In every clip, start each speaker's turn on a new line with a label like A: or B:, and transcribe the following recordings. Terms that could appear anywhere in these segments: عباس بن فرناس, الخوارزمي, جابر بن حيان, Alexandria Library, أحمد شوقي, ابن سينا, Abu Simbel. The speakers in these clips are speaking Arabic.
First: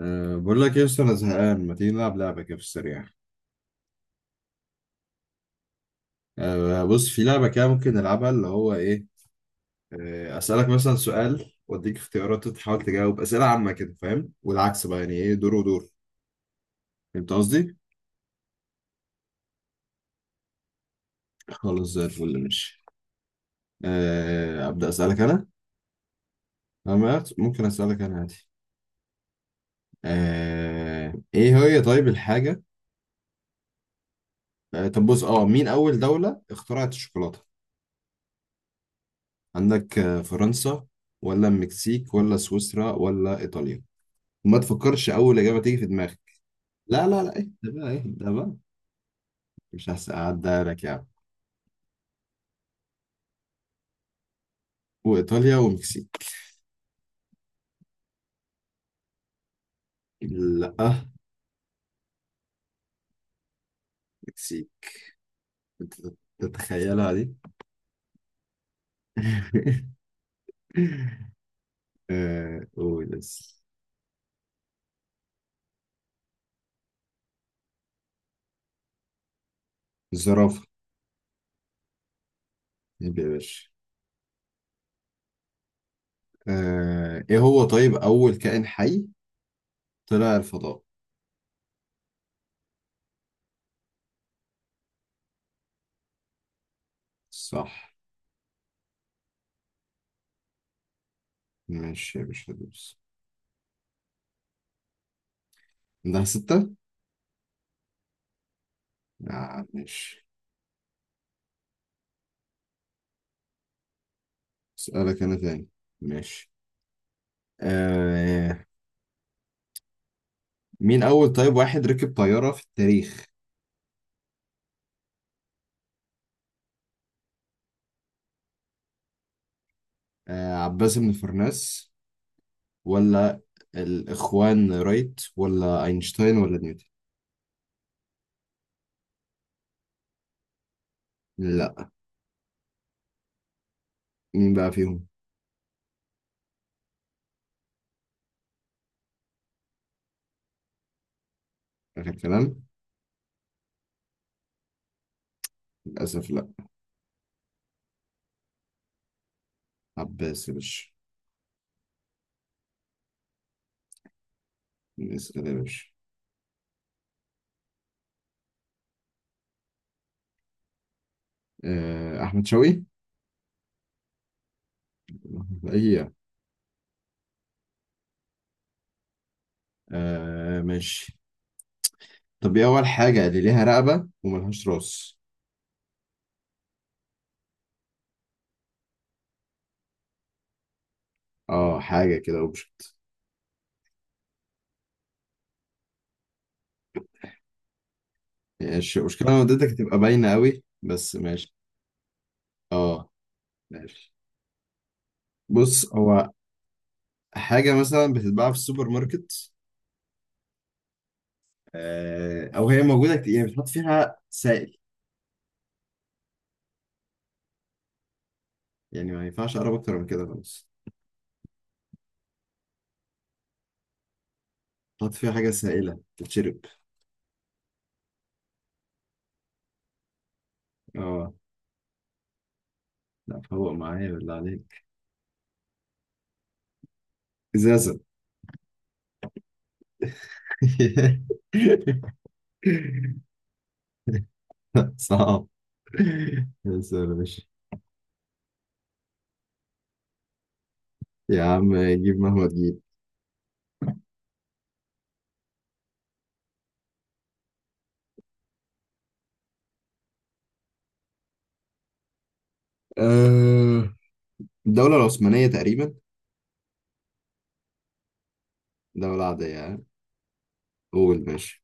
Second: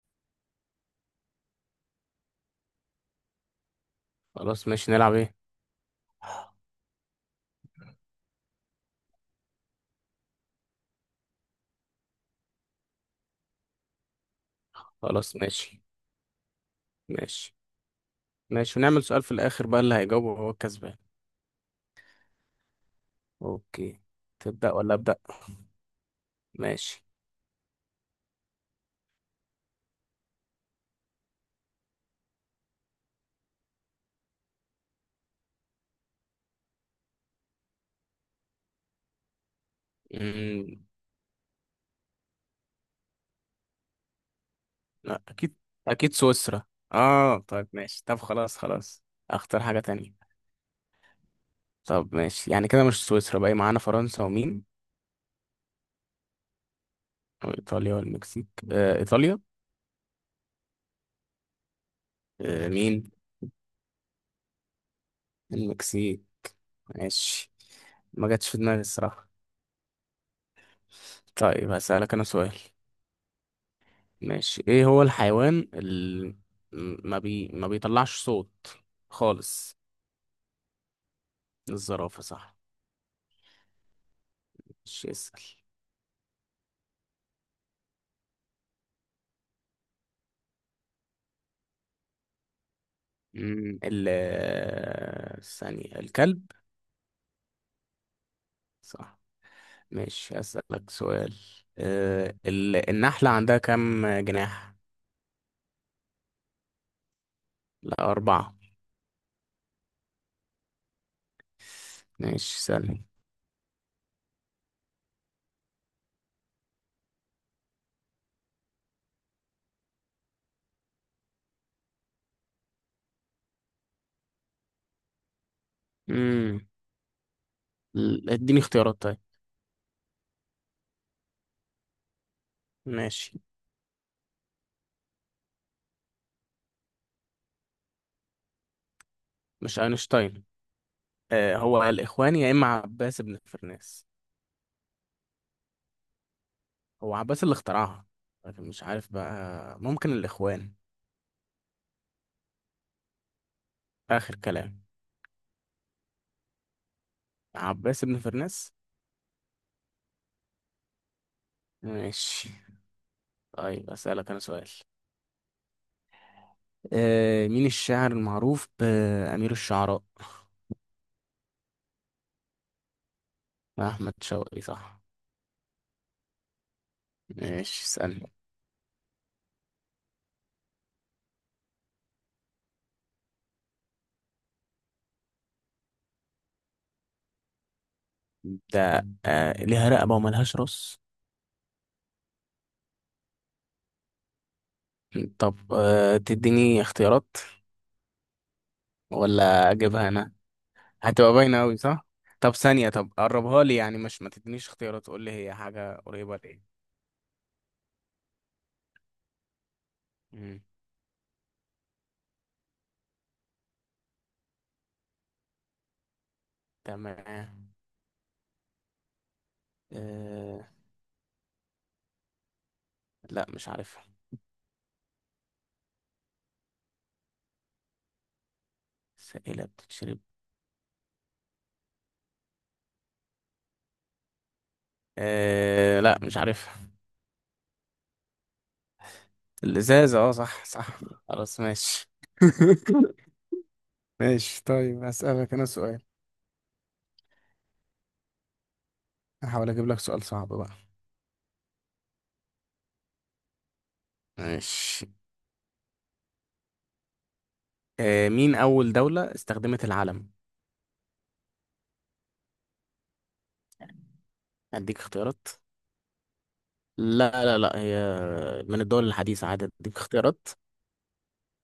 A: بقول لك إيه يا اسطى، انا زهقان. ما تيجي نلعب لعبه كده في السريع؟
B: خلاص، ماشي. نلعب ايه؟
A: بص، في لعبه كده ممكن نلعبها، اللي هو ايه، اسالك مثلا سؤال واديك اختيارات، تحاول تجاوب اسئله عامه كده، فاهم؟ والعكس بقى، يعني ايه،
B: خلاص،
A: دور
B: ماشي.
A: ودور. فهمت
B: ماشي.
A: قصدي؟
B: ماشي. ونعمل سؤال في الاخر بقى اللي هيجاوبه هو الكسبان.
A: خلاص، زي الفل، ماشي.
B: اوكي. تبدأ
A: ابدا
B: ولا أبدأ؟
A: اسالك انا.
B: ماشي.
A: أما ممكن اسالك انا عادي. ايه هي طيب الحاجه. طب بص، مين اول دوله اخترعت الشوكولاته؟ عندك
B: امم
A: فرنسا، ولا المكسيك، ولا سويسرا، ولا ايطاليا. وما تفكرش
B: لا،
A: اول
B: اكيد.
A: اجابه تيجي في
B: اكيد
A: دماغك.
B: سويسرا.
A: لا لا لا،
B: اه،
A: اهدى
B: طيب،
A: بقى
B: ماشي. طب
A: اهدى بقى.
B: خلاص خلاص. اختار حاجة
A: مش
B: تانية.
A: هساعدها لك يا عم.
B: طب، ماشي. يعني كده مش سويسرا. باقي معانا فرنسا ومين؟
A: وايطاليا ومكسيك.
B: وايطاليا والمكسيك. آه، ايطاليا.
A: لا.
B: مين؟
A: مكسيك. أنت
B: المكسيك.
A: تتخيلها دي.
B: ماشي. ما جاتش في دماغي الصراحة. طيب، هسألك انا سؤال.
A: آه، قول بس.
B: ماشي، ايه هو الحيوان اللي ما بيطلعش صوت خالص؟
A: الزرافه.
B: الزرافة، صح.
A: يبقى يا باشا.
B: مش اسأل.
A: ايه هو طيب اول كائن حي طلع الفضاء؟
B: مم، ال ثانية، الكلب.
A: صح.
B: صح. ماشي، أسألك سؤال.
A: ماشي يا باشا، دوس.
B: النحلة عندها كم جناح؟
A: عندها ستة؟
B: لا، أربعة.
A: آه، ماشي.
B: ماشي، سألني.
A: اسألك انا تاني. ماشي. آه. مين اول طيب واحد ركب طيارة في التاريخ؟
B: مم، اديني اختيارات طيب.
A: عباس بن فرناس،
B: ماشي.
A: ولا الإخوان رايت، ولا أينشتاين، ولا نيوتن.
B: مش أينشتاين. هو
A: لا.
B: الإخوان يا إما عباس بن فرناس.
A: مين بقى فيهم؟
B: هو عباس اللي اخترعها، لكن مش عارف بقى، ممكن الإخوان.
A: آخر كلام.
B: آخر كلام.
A: للأسف لا.
B: عباس بن فرناس.
A: عباس يا باشا.
B: ماشي. طيب، أسألك أنا سؤال.
A: اسأل يا باشا.
B: مين الشاعر المعروف بأمير الشعراء؟
A: أحمد شوقي.
B: أحمد شوقي، صح.
A: أيوة.
B: ماشي، اسألني.
A: آه، ماشي. طب إيه أول حاجة اللي ليها رقبة وملهاش راس؟
B: ده، ليها رقبة وملهاش راس؟
A: اه حاجة كده اوبجكت.
B: طب، تديني اختيارات؟
A: ماشي، المشكلة لو اديتك
B: ولا
A: هتبقى
B: أجيبها
A: باينة
B: أنا؟
A: قوي، بس
B: هتبقى
A: ماشي.
B: باينة أوي، صح. طب، ثانية.
A: اه
B: طب، قربها لي يعني،
A: ماشي،
B: مش ما تدينيش اختيارات، قول لي هي
A: بص
B: حاجة
A: هو
B: قريبة لإيه.
A: حاجة مثلا بتتباع في السوبر ماركت،
B: مم،
A: او هي موجوده كتير، يعني بتحط فيها سائل.
B: تمام.
A: يعني ما ينفعش اقرب اكتر من كده،
B: آه،
A: خلاص.
B: لا، مش عارفها.
A: بتحط فيها حاجه سائله تتشرب.
B: سائلة بتتشرب؟
A: اه. لا، فوق معايا بالله عليك.
B: لا، مش عارفها.
A: ازازه.
B: الإزازة، اه، صح، صح. خلاص، ماشي. ماشي. طيب،
A: صعب
B: أسألك أنا سؤال.
A: بس يا باشا.
B: هحاول أجيب لك سؤال صعب بقى.
A: يا عم جيب مهما تجيب.
B: ماشي. مين أول دولة استخدمت العلم؟
A: آه، الدوله
B: أديك
A: العثمانيه
B: اختيارات.
A: تقريبا.
B: لا، لا، لا، هي من الدول
A: دوله عاديه
B: الحديثة عادي،
A: يعني،
B: أديك اختيارات.
A: قول ماشي.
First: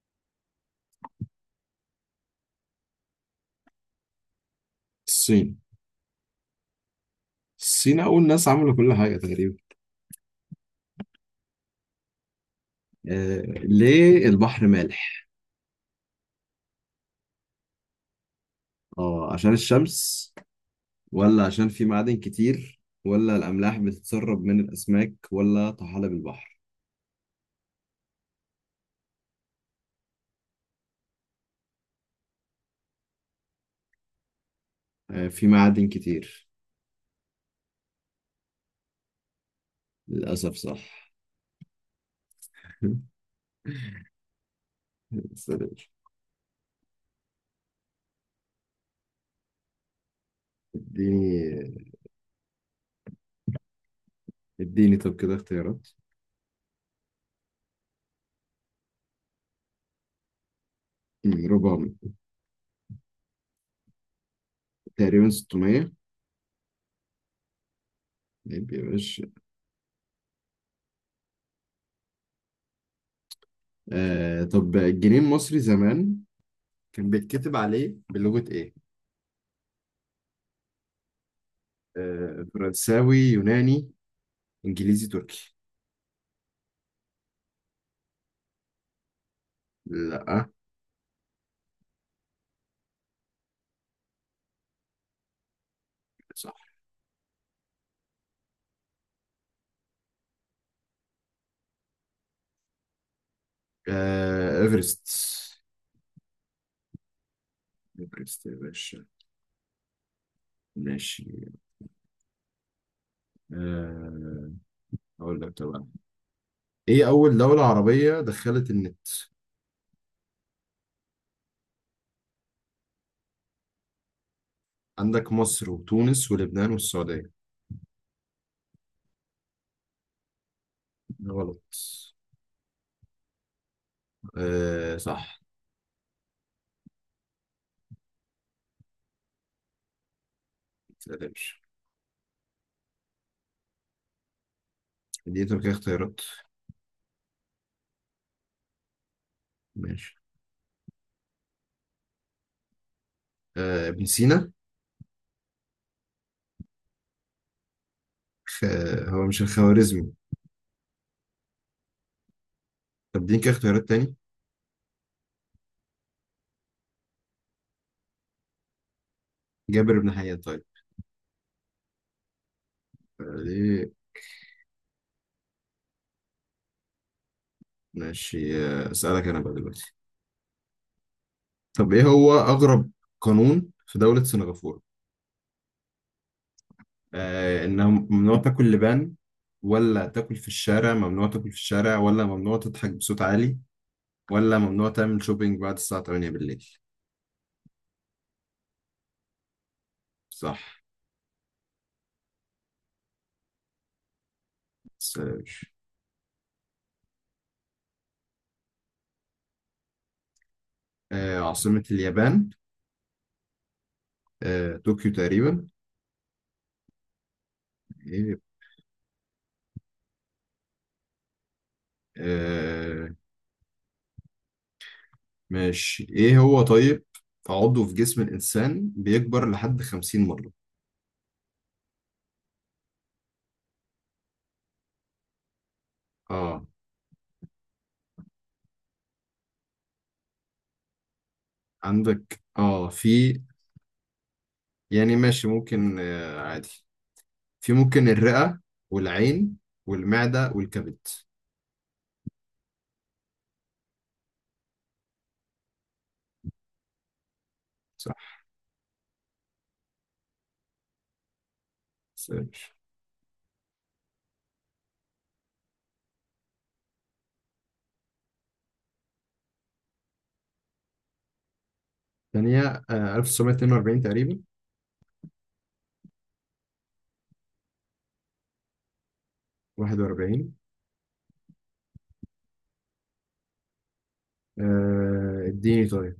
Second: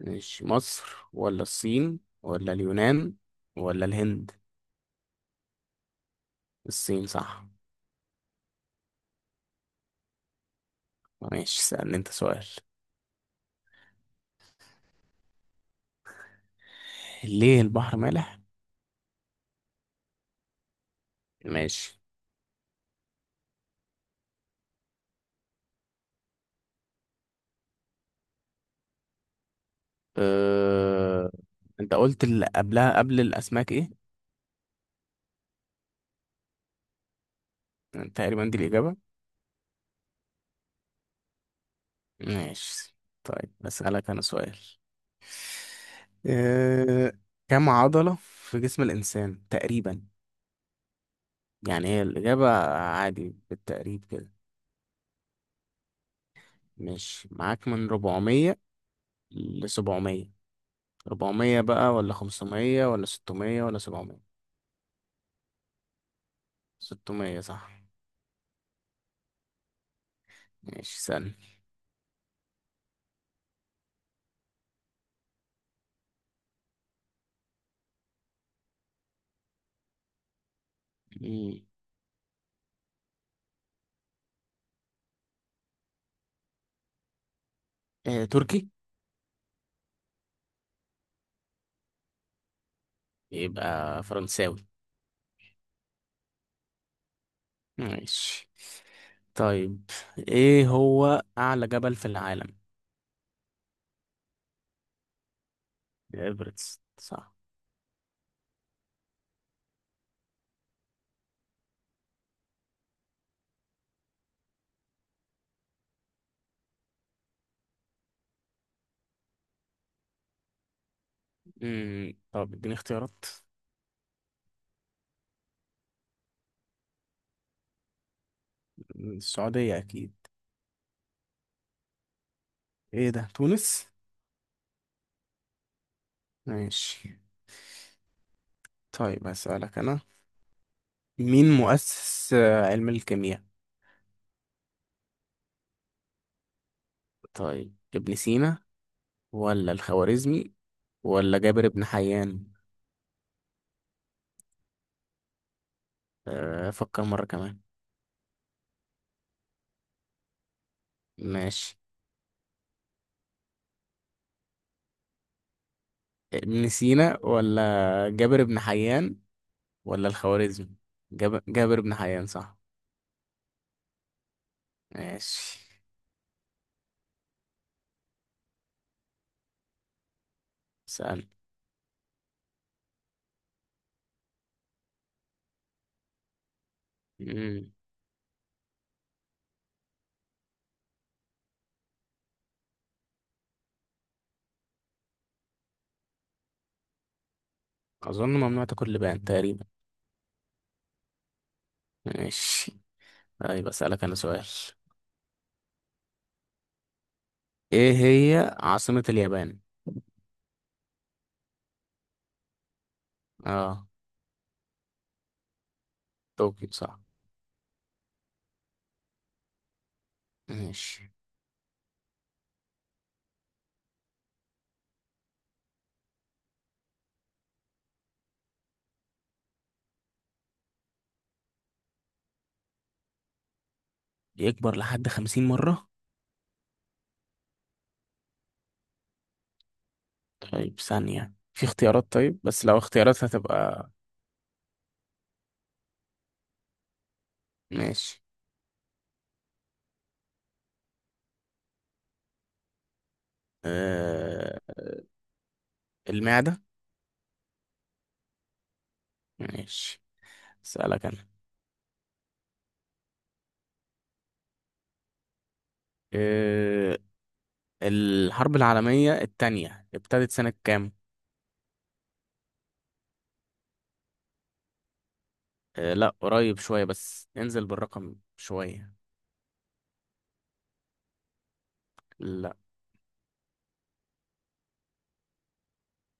B: ماشي، مصر ولا الصين ولا اليونان ولا الهند؟
A: الصين.
B: الصين، صح.
A: الصين اول ناس عملوا كل حاجه تقريبا.
B: ماشي، سألني أنت سؤال.
A: ليه البحر مالح؟
B: ليه البحر مالح؟
A: اه عشان الشمس، ولا عشان في
B: ماشي.
A: معادن كتير، ولا الأملاح بتتسرب من الأسماك، ولا طحالب البحر.
B: أه... انت قلت اللي قبلها قبل الاسماك ايه؟
A: في معادن كتير.
B: تقريبا دي الاجابه.
A: للأسف صح.
B: ماشي. طيب، اسالك انا سؤال.
A: سوري.
B: أه... كم عضله في جسم الانسان تقريبا؟
A: اديني
B: يعني هي الاجابه، عادي بالتقريب كده.
A: اديني طب كده اختيارات.
B: ماشي، معاك من 400 ل 700. 400
A: ربع.
B: بقى ولا 500 ولا 600 ولا 700؟
A: تقريبا 600.
B: 600، صح.
A: طيب يا باشا.
B: ماشي، سألني.
A: طب الجنيه المصري زمان كان بيتكتب عليه بلغة ايه؟
B: مم.
A: فرنساوي، يوناني، انجليزي، تركي.
B: تركي.
A: لا.
B: يبقى فرنساوي.
A: صح.
B: ماشي. طيب، ايه هو اعلى جبل في العالم؟
A: ايفرست.
B: ايفرست، صح.
A: ايفرست يا باشا. ماشي. آه، اقول لك طبعا. ايه اول دولة عربية دخلت النت؟
B: طب، اديني اختيارات.
A: عندك مصر، وتونس، ولبنان، والسعودية.
B: السعودية اكيد.
A: غلط.
B: ايه ده، تونس؟
A: آه صح.
B: ماشي. طيب، هسألك انا. مين
A: متقلقش.
B: مؤسس علم الكيمياء؟
A: دي طب كده اختيارات.
B: طيب، ابن سينا ولا
A: ماشي.
B: الخوارزمي ولا جابر بن حيان؟
A: ابن سينا.
B: افكر مرة كمان.
A: خ... هو مش الخوارزمي.
B: ماشي.
A: طب دي كده اختيارات تاني.
B: ابن سينا ولا جابر بن حيان
A: جابر
B: ولا
A: بن حيان، طيب.
B: الخوارزمي؟ جابر بن حيان، صح.
A: آه، ليه.
B: ماشي.
A: ماشي. اسألك انا بقى دلوقتي.
B: سأل.
A: طب ايه هو اغرب قانون في دولة سنغافورة؟
B: مم.
A: انها ممنوع تاكل لبان، ولا تاكل في الشارع ممنوع تاكل في الشارع، ولا ممنوع تضحك بصوت عالي، ولا ممنوع تعمل شوبينج بعد الساعة 8 بالليل.
B: أظن ممنوع تاكل لبان تقريبا.
A: صح.
B: ماشي. طيب، أسألك أنا سؤال.
A: سيرش.
B: إيه هي عاصمة اليابان؟
A: عاصمة اليابان.
B: آه
A: طوكيو تقريبا.
B: طوكيو، صح.
A: إيه.
B: ماشي.
A: آه، ماشي. ايه هو طيب عضو في جسم الإنسان بيكبر لحد 50 مرة؟
B: يكبر لحد 50 مرة؟
A: اه.
B: طيب، ثانية. في اختيارات؟ طيب،
A: عندك
B: بس لو اختيارات
A: في،
B: هتبقى.
A: يعني ماشي ممكن، عادي، في ممكن
B: ماشي.
A: الرئة، والعين، والمعدة، والكبد.
B: آه... المعدة.
A: صح.
B: ماشي، أسألك أنا.
A: سيرش.
B: آه... الحرب العالمية التانية ابتدت سنة كام؟
A: ثانية. 1942 تقريبا.
B: لا، قريب شوية، بس انزل بالرقم شوية.
A: 41.
B: لا.
A: اديني طيب.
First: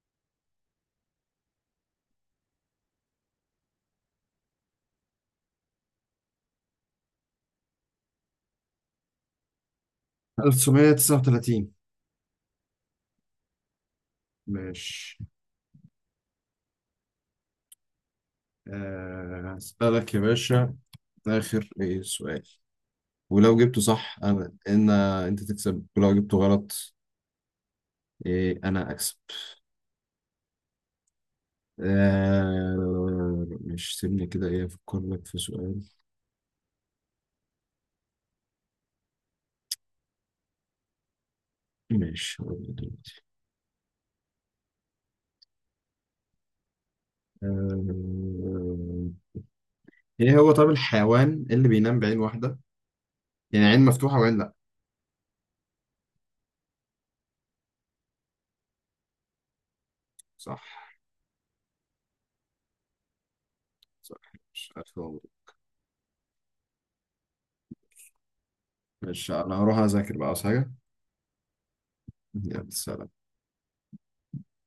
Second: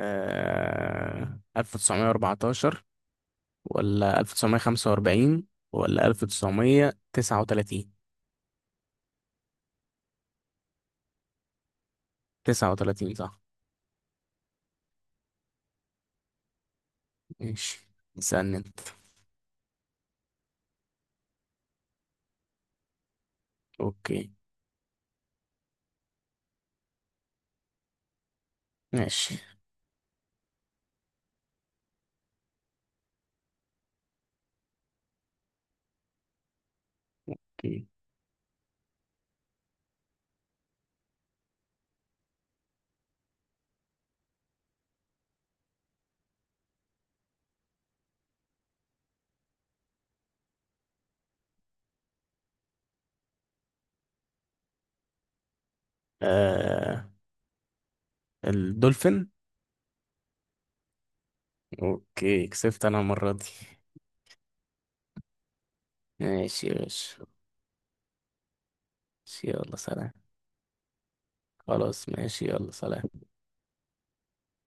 B: 1914 ولا 1945 ولا 1939؟
A: 1939.
B: 39، صح.
A: ماشي.
B: ماشي، اسألني انت.
A: هسألك يا باشا. آخر إيه سؤال؟ ولو جبته صح
B: اوكي.
A: أنا إن أنت تكسب، ولو جبته غلط إيه أنا أكسب.
B: ماشي.
A: مش سيبني كده، إيه، أفكر لك في سؤال.
B: اوكي.
A: ماشي، هقول لك دلوقتي. آه. إيه هو طب الحيوان اللي بينام بعين واحدة؟ يعني عين مفتوحة وعين لأ.
B: آه الدولفين.
A: صح.
B: اوكي، كسبت انا المرة دي.
A: صح. مش ألف مبروك.
B: ماشي يا باشا.
A: ماشي،
B: ماشي،
A: أنا
B: يلا
A: هروح
B: سلام.
A: أذاكر بقى، عاوز حاجة.
B: خلاص، ماشي،
A: يلا
B: يلا سلام.
A: سلام.